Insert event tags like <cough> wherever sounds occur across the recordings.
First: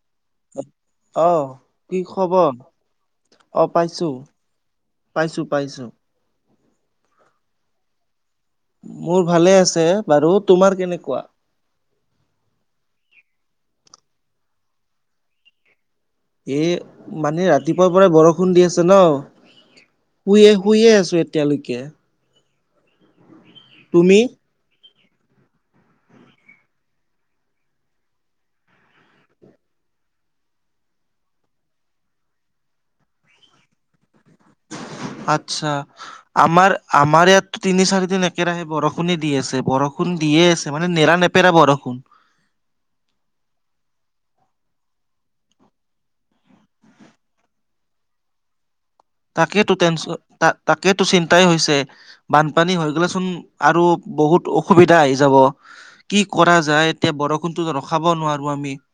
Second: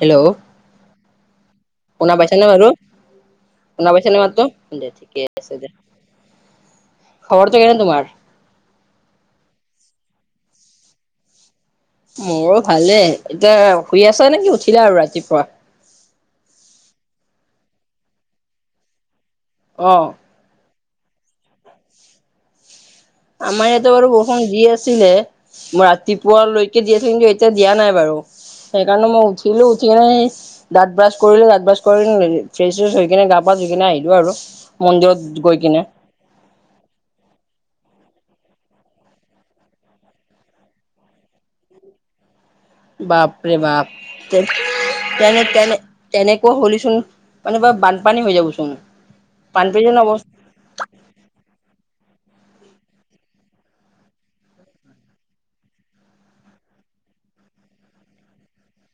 Hello <inaudible> অহ <unintelligible> শুনা পাইছা নে খবৰ বাৰু? অ শুনা পাইছো পাইছনে মাততো? দে ঠিকে পাইছো আছে দে। পাইছো <unintelligible> খবৰটো কেনে তোমাৰ? <inaudible> মোৰ ভালে আছে বাৰু। তোমাৰ কেনেকুৱা? <unintelligible> মোৰো ভালে। এতিয়া শুই আছা নেকি উঠিলা আৰু ৰাতিপুৱা? <inaudible> এ মানে ৰাতিপুৱাৰ পৰাই বৰষুণ দি আছে ন? <unintelligible> অঁ <unintelligible> শুইয়ে-শুইয়ে আছোঁ এতিয়ালৈকে। <unintelligible> আমাৰ ইয়াতে বাৰু তুমি বৰষুণ দি আছিল হে। <unintelligible> মই ৰাতিপুৱালৈকে দি আছিলে কিন্তু এতিয়া দিয়া নাই বাৰু। <unintelligible> সেইকাৰণে মই উঠিলো উঠি এনেই <unintelligible> দাঁত ব্ৰাছ কৰিলোঁ দাঁত ব্ৰাছ কৰি ফ্ৰেচ-চেচ হৈ কিনে গা পা ধুই কিনে আহিলো আৰু। <unintelligible> মন্দিৰত গৈ কিনে। <inaudible> আমাৰ-আমাৰ ইয়াততো তিনি-চাৰি দিন একেৰাহে বৰষুণে দি আছে বৰষুণ দিয়ে আছে। মানে নেৰা-নেপ <unintelligible> পেৰা বৰষুণ। <inaudible> বাপৰে বাপ <unintelligible> তেনে-তেনে-তেনেকুৱা হ'লে চোন মানে <unintelligible> বানপানী হৈ যাব চোন। তাকেতো টেনচন <inaudible> তাকেতো চিন্তাই হৈছে। বানপানী হৈ গ'লে চোন আৰু বহুত অসুবিধা আহি যাব। <unintelligible> কি কৰা যায় এতিয়া বৰষুণটো ৰখাব নোৱাৰোঁ আমি। <unintelligible>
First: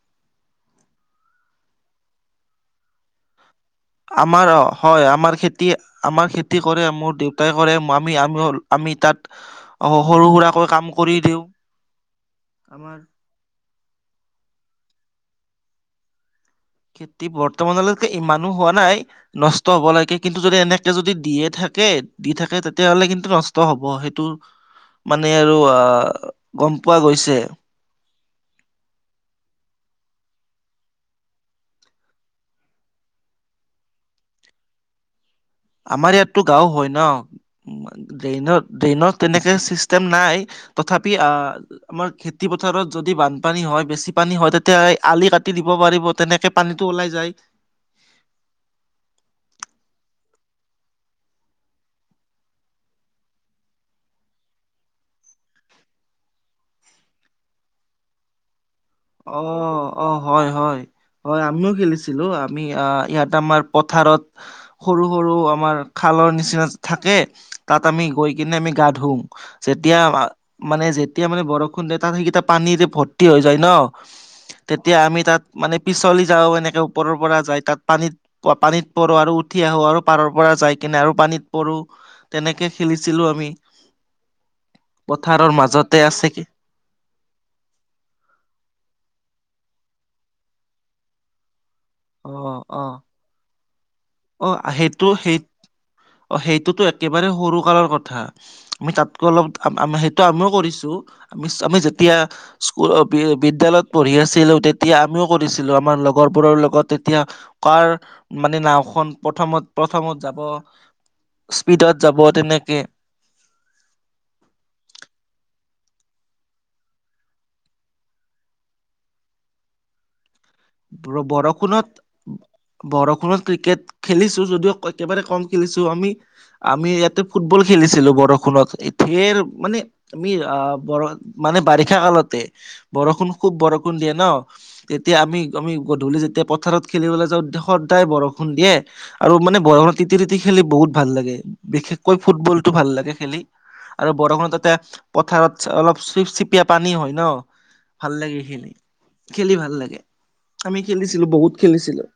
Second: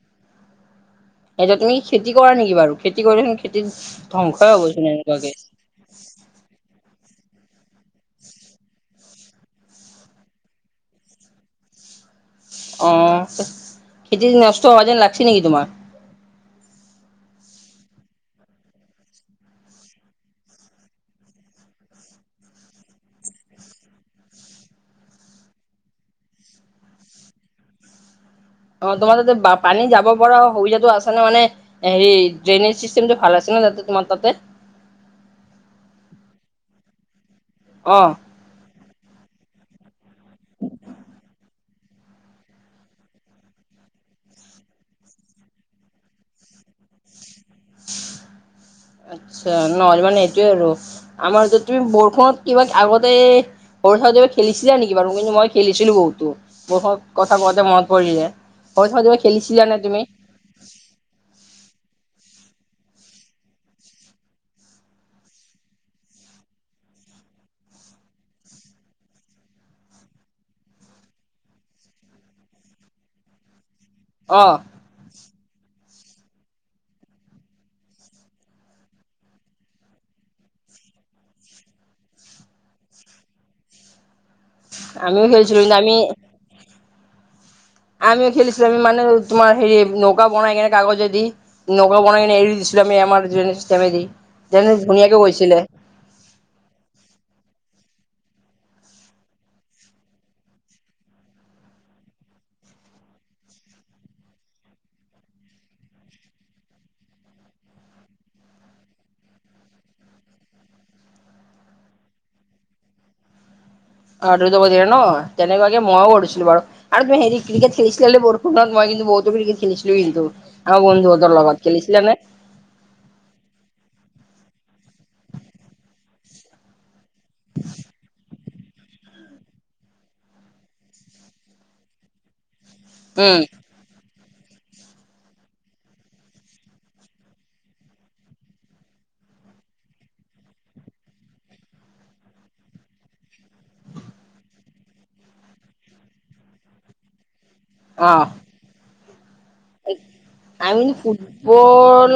এতিয়া তুমি খেতি কৰা নেকি বাৰু? খেতি কৰিলে চোন খেতিত <unintelligible> আমাৰ হ'বচোন হয় <inaudible> এনেকুৱাকে। আমাৰ খেতি আমাৰ খেতি কৰে। মোৰ দেউতাই কৰে। আমি-আমি-আমি তাত <unintelligible> অ সৰু সুৰাকৈ কাম কৰি দিওঁ। <unintelligible> আমাৰ অঁ! খেতি নষ্ট হোৱা যেন লাগিছে নেকি তোমাৰ? <unintelligible> খেতি বৰ্তমানলৈকে ইমানো হোৱা নাই। <unintelligible> নষ্ট হ'ব লাগে কিন্তু যদি এনেকে যদি দিয়ে থাকে দি থাকে তেতিয়া হ'লে কিন্তু নষ্ট হ'ব সেইটো মানে আৰু আহ গম পোৱা গৈছে। অ তোমাৰ তাতে পানী যাব পৰা সুবিধাো আছে নে মানে হেৰি ড্ৰেইনেজ চিষ্টেমটো ভাল আছে ন তাতে তোমাৰ তাতে? আমাৰ ইয়াততো গাও হয় ন, অ', ড্ৰেইনত। ড্ৰেইনত তেনেকে চিষ্টেম নাই তথাপি আ আমাৰ খেতি পথাৰত যদি বানপানী হয় বেছি পানী হয় তেতিয়া আলি কাটি দিব পাৰিব তেনেকে পানীতটো ওলাই যায়। আচ্ছা নহ'লে মানে এটোয়ে আৰু আমাৰ তুমি বৰষুণত কিবা আগতে সৰু থকোতে খেলিছিলা নেকি বাৰু কিন্তু মই খেলিছিলো বহুতো। বহুত কথা কওঁতে মন পৰিলে। সৰু থাকোতে কিবা অ খেলিছিলা নে তুমি? অ হয় হয় হয় আমিও খেলিছিলো আমি আহ ইয়াত আমাৰ পথাৰত। সৰু সৰু আমাৰ খালৰ নিচিনা থাকে তাত আমি গৈ কিনে আমি গা ধুও। যেতিয়া মানে যেতিয়া মানে বৰষুণ দিয়ে তাত সেইকেইটা পানী যে ভৰ্তি হৈ যায় ন। অৱ। তেতিয়া আমি তাত মানে পিছলি যাওঁ এনেকে ওপৰৰ পৰা যায় তাত পানীত। পানীত পৰো আৰু উঠি আহো আৰু পাৰৰ পৰা যাই কিনে আৰু পানীত পৰো। তেনেকে খেলিছিলো আমি, আমিও পথাৰৰ খেলিছিলোঁ কিন্তু আমি মাজতে আছে কি আমিও খেলিছিলো আমি মানে তোমাৰ হেৰি নৌকা বনাই কেনে কাগজে দি। নগা বনাই কিনে এৰি অ', দিছিলোঁ অ', আমি আমাৰ যোৱেনি ষ্টেষ্টমেদি অ', যেনে সেইটো ধুনীয়াকৈ সেই গৈছিলে। অ সেইটোতো একেবাৰে সৰু কালৰ কথা। আমি তাতকৈ অলপ আমি সেইটো আমিও কৰিছো আমি আমি যেতিয়া স্কুল বিদ্য়ালয়ত পঢ়ি আছিলো তেতিয়া আমিও কৰিছিলো আমাৰ লগৰবোৰৰ লগত তেতিয়া। কাৰ মানে নাও। খ প্ৰথমত প্ৰথমত যাব। স্পীডত যাব তেনেকে অৱ ধৰি যাব দিয়ে ন তেনেকুৱাকে ময়ো কৰিছিলো বাৰু। আৰু তুমি হেৰি ক্ৰিকেট খেলিছিলা হ বৰষুণত মই কিন্তু বহুতো ক্ৰিকেট খেলিছিলো কিন্তু। আগ বন্ধু বৰ- হেতৰ লগত বৰষুণত খেলিছিলা নে? বৰষুণত ক্ৰিকেট খেলিছো যদিও একেবাৰে কম খেলিছো, আমি আমি ইয়াত ফুটবল খেলিছিলো বৰষুণত। ধেৰ মানে আমি বৰ মানে বাৰিষা কালতে। বৰষুণ উম খুব বৰষুণ দিয়ে ন তেতিয়া আমি ত আমি গধূলি যেতিয়া পথাৰত খেলিবলৈ যাওঁ সদায় বৰষুণ দিয়ে। আৰু মানে বৰষুণত তিতি খেলি বহুত ভাল লাগে বিশেষকৈ ফুটবলটো ভাল লাগে খেলি। আৰু বৰষুণত তাতে পথাৰত অলপ চিপ চিপিয়া পানী হয় ন। ভাল অ লাগে খেলি, খেলি ভাল লাগে। আমি আমিনো খেলিছিলো বহুত খেলিছিলো ফুটবল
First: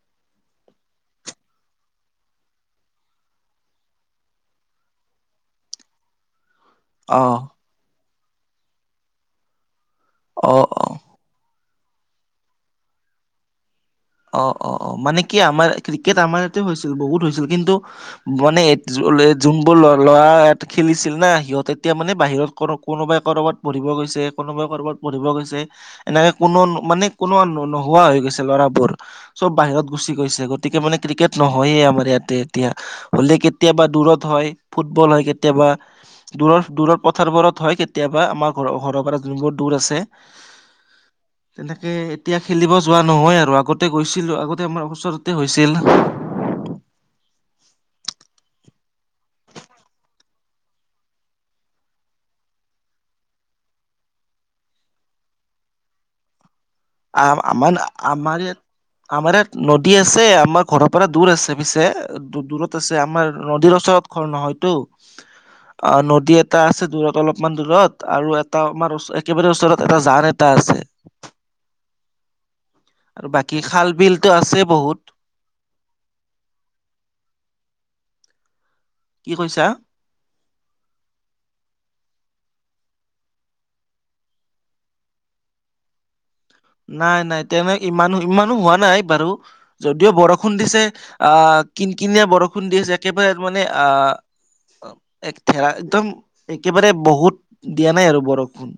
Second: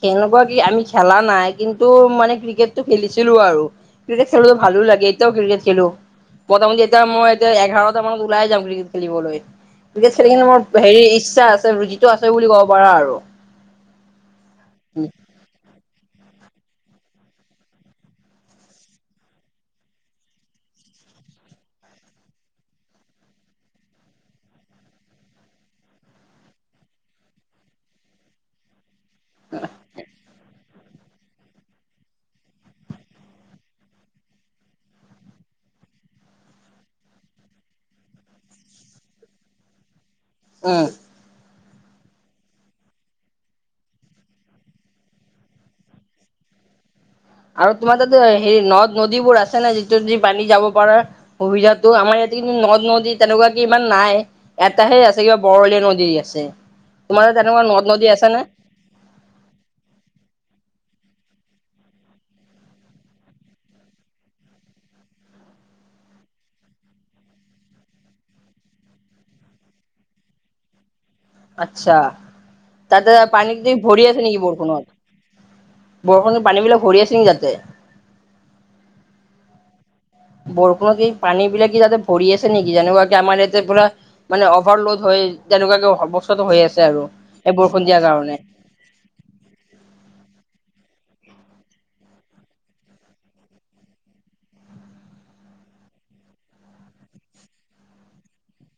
কেনেকুৱা কি আমি খেলা নাই কিন্তু মানে ক্ৰিকেটতটো খেলিছিলো আৰু। ক্ৰিকেট খেলো ভালো লাগে এতিয়াও ক্ৰিকেট খেলো। প্ৰথমতে এতিয়া অ', মই এতিয়া এঘাৰটা মানত ওলাই যাম ক্ৰিকেট খেলিবলৈ ক্ৰিকেট খেলি পিনে মোৰ অ', অ', হেৰি ইচ্ছা আছে। ৰোগীতো আছে বুলি ক'ব পাৰা আৰু। অৱ অৱ অৱ মানে কি আমাৰ ক্ৰিকেট আমাৰ ইয়াতে হৈছিল বহুত হৈছিল। কিন্তু মানে যোনবোৰ ল ল'ৰা ইাত খেলিছিল না সিহঁত এতিয়া মানে বাহিৰত কোনো কোনোবাই ক'ৰবাত পঢ়িব গৈছে কোনোবাই ক'ৰবাত পঢ়িব গৈছে। এনেকে কোনো মানে কোনো নোহোৱা হৈ গৈছে ল'ৰাবোৰ। সব বাহিৰত গুচি গৈছে গতিকে মানে ক্ৰিকেট নহয়ে আমাৰ ইয়াতে এতিয়া। হলে কেতিয়াবা দূৰত হয়, ফুটবল হয় কেতিয়াবা। দূৰৰ দূৰৰ পথাৰবোৰত হয় কেতিয়াবা, আমাৰ ঘৰ ঘৰৰ পৰা যোনবোৰ দূৰ আছে। উম। তেনেকে এতিয়া খেলিব যোৱা নহয় আৰু আগত তে গৈছিলোঁ আগতে আমাৰ ওচৰতে হৈছিল। আৰু তোমাৰ তাতে হেৰি নদ নদীবোৰ আছে নে যিটো দি পানী যাব পাৰাৰ সুবিধাতো আমাৰ ইয়াত কিন্তু নদ নদী তেনেকুৱা কি ইমান নাই। এটাহে আছে কিবা বৰলীয়া নদী আছে তোমাৰ তেনেকুৱা আমাৰ নদ নদী আছে আমাৰ নে? ইয়াত আমাৰ ইয়াত নদী আছে আমাৰ ঘৰৰ পৰা দূৰ আছে পিছে। দু দূৰত আছে আমাৰ নদীৰ ওচৰত ঘৰ নহয়টো। অ নদী এটা আছে দূৰত অলপমান দূৰত আৰু এটা আমাৰ একেবাৰে ওচৰত এটা জান এ এটা আছে। আচ্ছা তাতে আৰু পানী বাকী দি খাল ভৰি আছে বিলতো নেকি বৰষুণত? বহুত বৰষুণৰ পানী বিলাক ভৰি আছে নেকি তাতে? কি কৈছা? বৰষুণত কি পানী বিলাক কি যাতে ভৰি আছে নেকি যেনেকুৱা কি আমাৰ ইয়াতে পোৰা মানে অভাৰলোড হয় তেনেকুৱাকে বস্তুটো হৈ আছে আৰু। নাই নাই এই তেনে বৰষুণ দিয়াৰ ইমান কাৰণে। ইমানো হোৱা নাই বাৰু। যদিও বৰষুণ দিছে আহ কিন কিনিয়া বৰষুণ দিছে একেবাৰে মানে আহ অ একেৰা একদম একেবাৰে বহুত দিয়া নাই আৰু বৰষুণ।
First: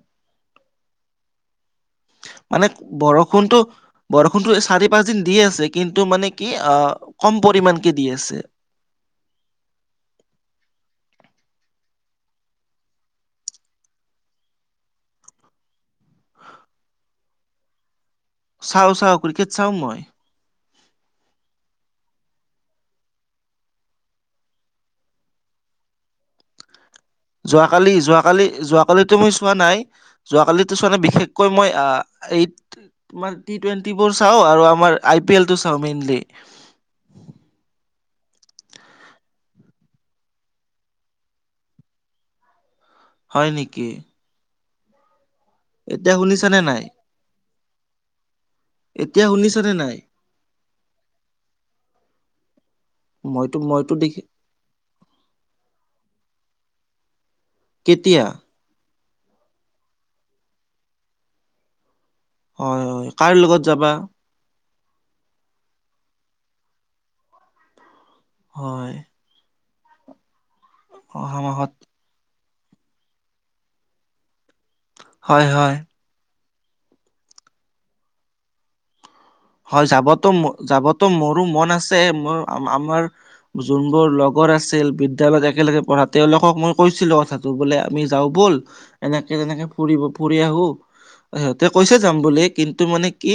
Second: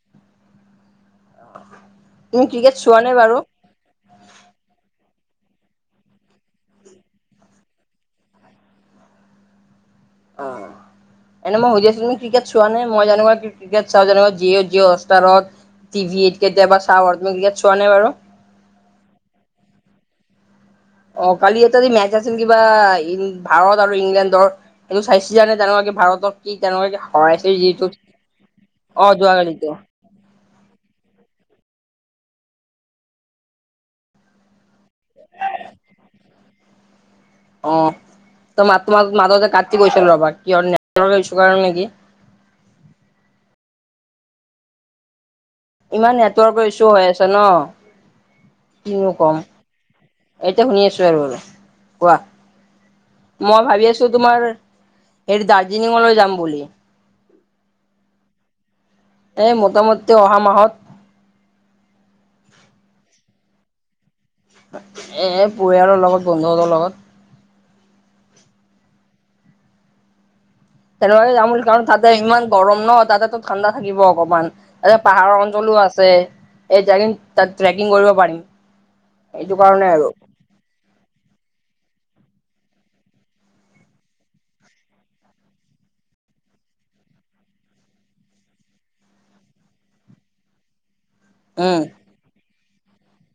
তুমি মানে ক্ৰিকেট চোৱা নে বাৰু? বৰষুণটো‌ বৰষুণটো চাৰি পাঁচ দিন দি আছে কিন্তু মানে কি অ কম পৰিমানকে দি আছে। অ'। <inaudible> এনে মই সুধি আছিলো তুমি ক্ৰিকেট চোৱা নে মই যেনেকৈ ক্ৰিকেট চাওঁ জি' জিঅ হটষ্টাৰত? টিভিত কেতিয়াবা চাওঁ আৰু তুমি ক্ৰিকেট চোৱা নে বাৰু? চাওঁ চাওঁ ক্ৰিকেট চাওঁ মই। অ কালি এটা যে মেচ আছিল কিবা ইন ভাৰত আৰু ইংলেণ্ডৰ। সেইটো চাইছিলা নে তেনেুৱাকে ভাৰতত কি তেনেকাকে যোৱাকালি যোৱাকালি যোৱাকালি টো মই চোৱা যোৱাকালিতো নাই যোৱাকালিতো চোৱা নাই বিশেষকৈ মই আহ এই তোমাৰ টি টুৱেন্টিবোৰ চাওঁ আৰু আমাৰ আই পি এলটো চাওঁ মেইনলি। অ ত মাত তোমাৰ মাজতে কাটি গৈছিল ৰবা কিহৰ নেটৱৰ্কৰ ইচু কাৰণে নেকি? হয় নেকি? এতিয়া ইমান শুনিছানে নেটৱৰ্কৰ নাই ইছ্যু হৈ আছে ন? কিনো এতিয়া কম, শুনিছানে নাই এতিয়া শুনি আছোঁ আৰু বাৰু কোৱা। মইতো মই ভাবি মইতো আছোঁ দেখি তোমাৰ হেৰি দাৰ্জিলিঙলৈ যাম বুলি। কেতিয়া? এ মোটামুটি অহা মাহত। হয় হয়, কাৰ লগত যাবা? এই পৰিয়ালৰ লগত বন্ধু হঁতৰ লগত। হয়। তেনেকুৱাকে অহা যাম মাহত বুলি কাৰণ তাতে ইমান গৰম ন তাতেতো ঠাণ্ডা থাকিব অকমান। এ পাহাৰৰ হয়, হয়, অঞ্চলো আছে এ যায় কিন তাত ট্ৰেকিং কৰিব পাৰিম। এইটো কাৰণে হয়, আৰু যাবতো যাবতো মোৰো মন আছে। মোৰ আমাৰ যোনবোৰ লগৰ আছিল, বিদ্যালয়ত একেলগে পঢ়া, তেওঁলোকক মই কৈছিলোঁ কথাটো, বোলো, আমি যাওঁ ব'ল। এনেকে, তেনেকে ফুৰিব ফুৰি আহো। সিহঁতে উম কৈছে যাম বুলি, কিন্তু মানে কি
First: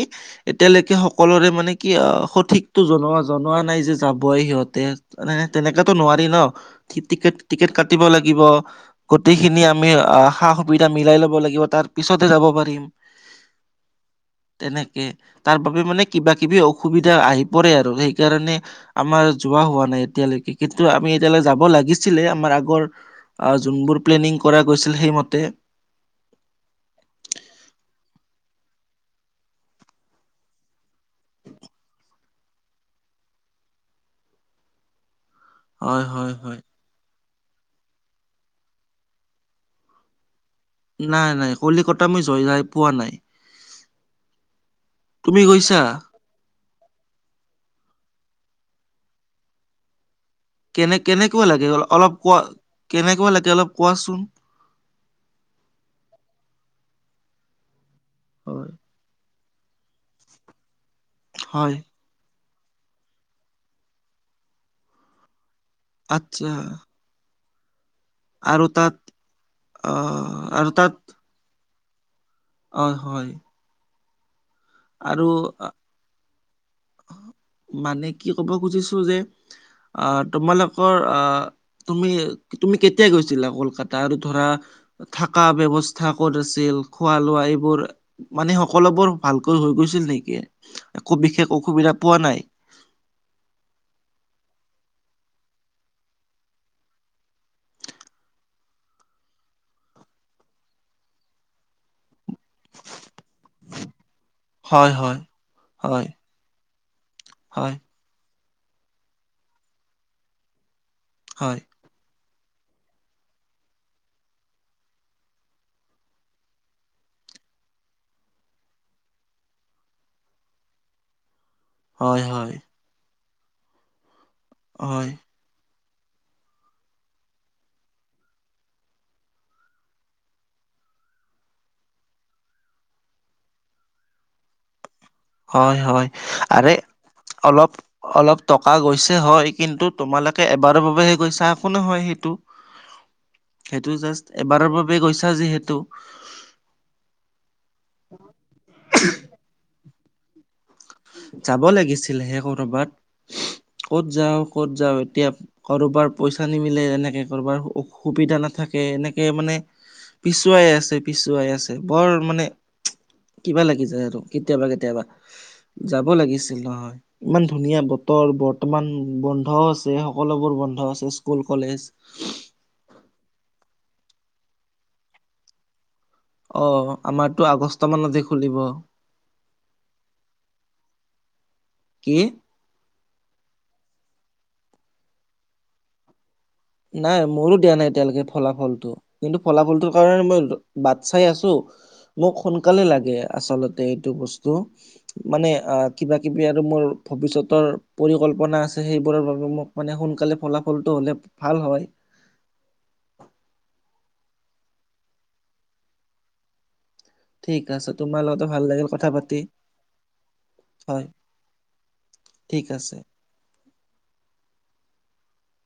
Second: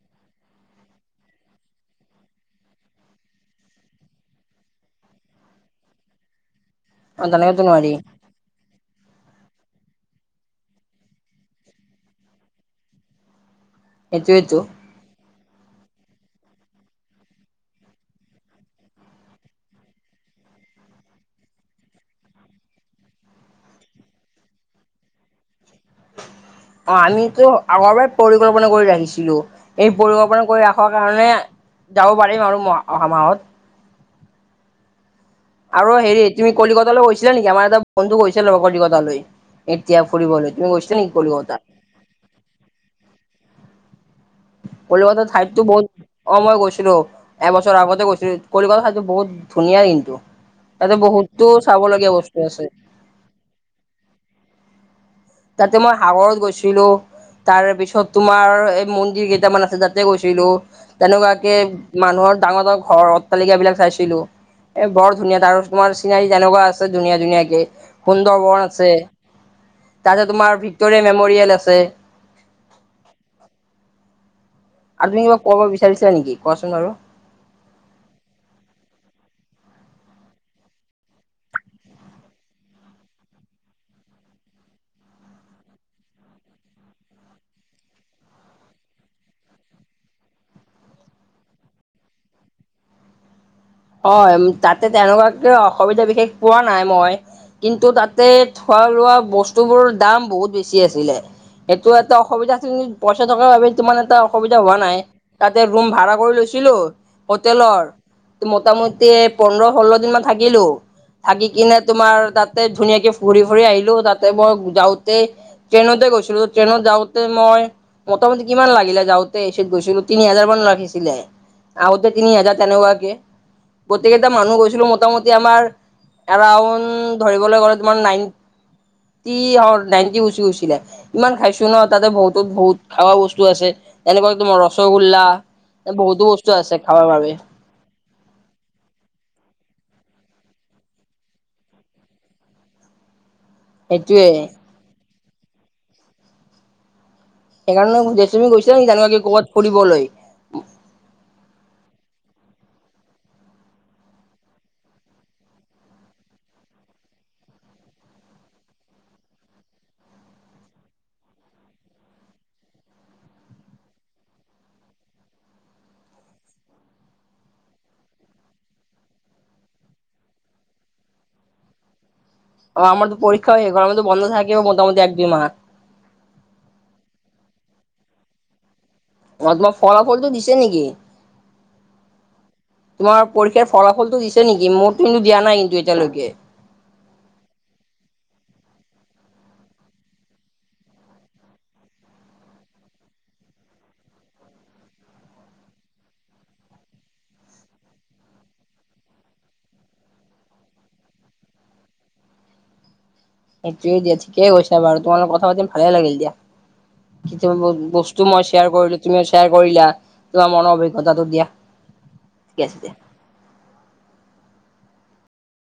এতিয়ালে সকলোৰে মানে কি অ' সঠিকতো জনোৱা জনোৱা নাই যে যাবই সিহঁতে। মানে তেনেকাতো নোৱাৰি ন, তেনেকেতো টিকেট-টিকেট নোৱাৰি কাটিব লাগ গিব, গোটেইখিনি আমি অ সা-সুবিধা মিলাই লব লাগিব, তাৰ পিছতহে যাব পাৰিম। <inaudible> এইটোৱেটো। তেনেকে তাৰ বাবে মানে কিবা-কিবি অসুবিধা আহি পৰে আৰু সেইকাৰণে আমাৰ যোৱা হোৱা নাই এতিয়ালৈকে, কিন্তু আমি এতিয়ালৈ যাব লাগিছিলে আমাৰ আগৰ আহ, যোনবোৰ প্লেনিং কৰা গৈছিল সেইমতে। অ', আমিতো আগৰ পৰা পৰিকল্পনা কৰি ৰাখিছিলোঁ। এই পৰিৱৰ্তন কৰি ৰাখাৰ কাৰণে যাব পাৰিম আৰু অহা মাহত। আৰু হয় হেৰি হয় তুমি হয় কলিকত <unintelligible> গৈছিলা নেকি? আমাৰ এটা বন্ধু গৈছিলে, কলিকতালৈ লৈ এতিয়া ফুৰিবলৈ গৈছোঁ। নাই নাই, কলিকতা মই যায়েই পোৱা নাই। কলিকতাৰ তুমি ঠাইতো গৈছা বহুত অঁ, মই গৈছিলোঁ। এবছৰ আগতে গৈছিলোঁ, কলিকতাখন বহুত ধুনীয়া কিন্তু। তাতে কেনে বহুতো কেনেকুৱা লাগে চাব লগীয়া অলপ বস্তু কোৱা আছে। কেনেকুৱা লাগে, অলপ কোৱাচোন? তাতে মই সাগৰত গৈছিলোঁ, তাৰ পিছত তোমাৰ হয় এই মন্দিৰ কেইটামান আছে তাত তাতে গৈছিলো তেনেকুৱাকে হয় মানুহৰ ডাঙৰ-ডাঙৰ ঘৰ, অট্টালিকা বিলাক চাইছিলোঁ, এ বৰ ধুনীয়া আৰু তোমাৰ চিনাৰী আচ্ছা যেনেকুৱা আছে ধুনীয়া-ধুনীয়াকে সুন্দৰ আৰু <unintelligible> আছে। তাত তাতে, আহ তোমাৰ আৰু তাত ভিক্টৰে মেমৰিয়েল আছে। অ', হয়। আৰু আপুনি কিবা কব বিচাৰিছে নেকি? কোৱাচোন বাৰু। মানে কি ক'ব খুজিছোঁ, যে তোমালোকৰ তুমি তুমি কেতিয়া গৈছিলা কলকাতা? আৰু ধৰা থাকা ব্যবস্থা কৰি থৈছিল, খোৱা-লোৱা এইবোৰ মানে সকলোবোৰ ভাল। <unintelligible> গৈছিল নেকি? একো বিশেষ অসুবিধা পোৱা নাই? হয় তাতে, তেনেকুৱাকে অসুবিধা বিশেষ পোৱা নাই মই। কিন্তু তাতে থোৱা-লোৱা বস্তুবোৰ দাম বহুত বেছি আছিলে। সেইটো এটা অসুবিধা উম, পইচা থকা বাবে তোমাৰ এটা অসুবিধা হোৱা হয় নাই, হয় তাতে ৰুম হয় ভাড়া কৰি লৈছিলোঁ। হয় হোটেলৰ মোটামুটি পোন্ধৰ-ষোল্ল দিন মান থাকিলো। থাকি হয় কিনে তোমাৰ তাতে ধুনীয়াকে ফুৰি-ফুৰি আহিলোঁ। তাতে মই যাওঁতে ট্ৰেইনতে গৈছিলোঁ, ট্ৰেইনত যাওঁতে মই মোটামুটি কিমান লাগিলে যাওঁতে? এচিত গৈছিলোঁ, তিনি হাজাৰ মান লাগিছিলে। <unintelligible> হয় তিনি হয় হাজাৰ তেনেকুৱাকে। গোটেইকেইটা মানুহ গৈছিলোঁ, হয় মোটামুটি আমাৰ এৰাউন ধৰিবলে গলে তোমাৰ নাইন টি অ' নাইনটি গুচি গৈছিলে। ইমান খাইছো ন, তাতে বহুতো বহুত খাৱা বস্তু আছে। এনেকুৱা তোমাৰ ৰসগোল্লা, হয় হয়, বহুতো বস্তু আৰে আছে খাবৰ বাবে অলপ অলপ টকা গৈছে হয় কিন্তু তোমালোকে এবাৰৰ বাবেহে গৈছা একো নহয় সেইটো। এইটো সেইটোয়ে জাষ্ট এবাৰৰ বাবে গৈছা যিহেতু সেইকানো জেচুমি গৈছিলা নেকি জানো আকি ক'ৰবাত ফুৰিবলৈ। যাব লাগিছিল হে কৰ'বাত ক'ত যাওঁ ক'ত যাওঁ এতিয়া কৰবাৰ পইচা নিমিলে এনেকে কৰবাৰ সুবিধা নাথাকে এনেকে মানে পিছুৱাই আছে পিছুৱাই আছে বৰ মানে কিবা লাগি যায় আৰু কেতিয়াবা কেতিয়াবা। যাব লাগিছিল নহয়। ইমান ধুনীয়া বতৰ বৰ্তমান বন্ধ আছে সকলোবোৰ বন্ধ আছে স্কুল কলেজ <unintelligible> অ আমাৰ পৰীক্ষা শেষ হোৱাৰ পিছত বন্ধ থাকে মোটামুটি এক দুই মাহ। অ আমাৰতো আগষ্ট মানতে খুলিব। অ তোমাৰ ফলাফলটো দিছে নেকি? কি? তোমাৰ পৰীক্ষাৰ ফলাফলতো দিছে নেকি মোৰতো কিন্তু দিয়া নাই এতিয়ালৈকে। নাই মোৰো দিয়া নাই এতিয়ালৈকে ফলাফলটো। কিন্তু ফলাফলটোৰ কাৰণে মই বাট চাই আছো। মোক সোনকালে লাগে আচলতে এইটো বস্তু। মানে আহ কিবা কিবি আৰু মোৰ ভৱিষ্যতৰ পৰিকল্পনা আছে সেইবোৰৰ বাবে মোক মানে সোনকালে ফলাফলটো হ'লে ভাল হয়। সেইটোৱে দিয়া ঠিকেই কৈছ বাৰু তোমালোক কথা পাতিম ভালে লাগিল দিয়া। ঠিক আছে <unintelligible> তোমাৰ বস্তু লগতে মই ভাল শ্বেয়াৰ লাগিল কৰিলো কথা তুমি পাতি শ্বেয়াৰ কৰিলা। তোমাৰ মনৰ হয় অভিজ্ঞতাটো দিয়া। ঠিক আছে।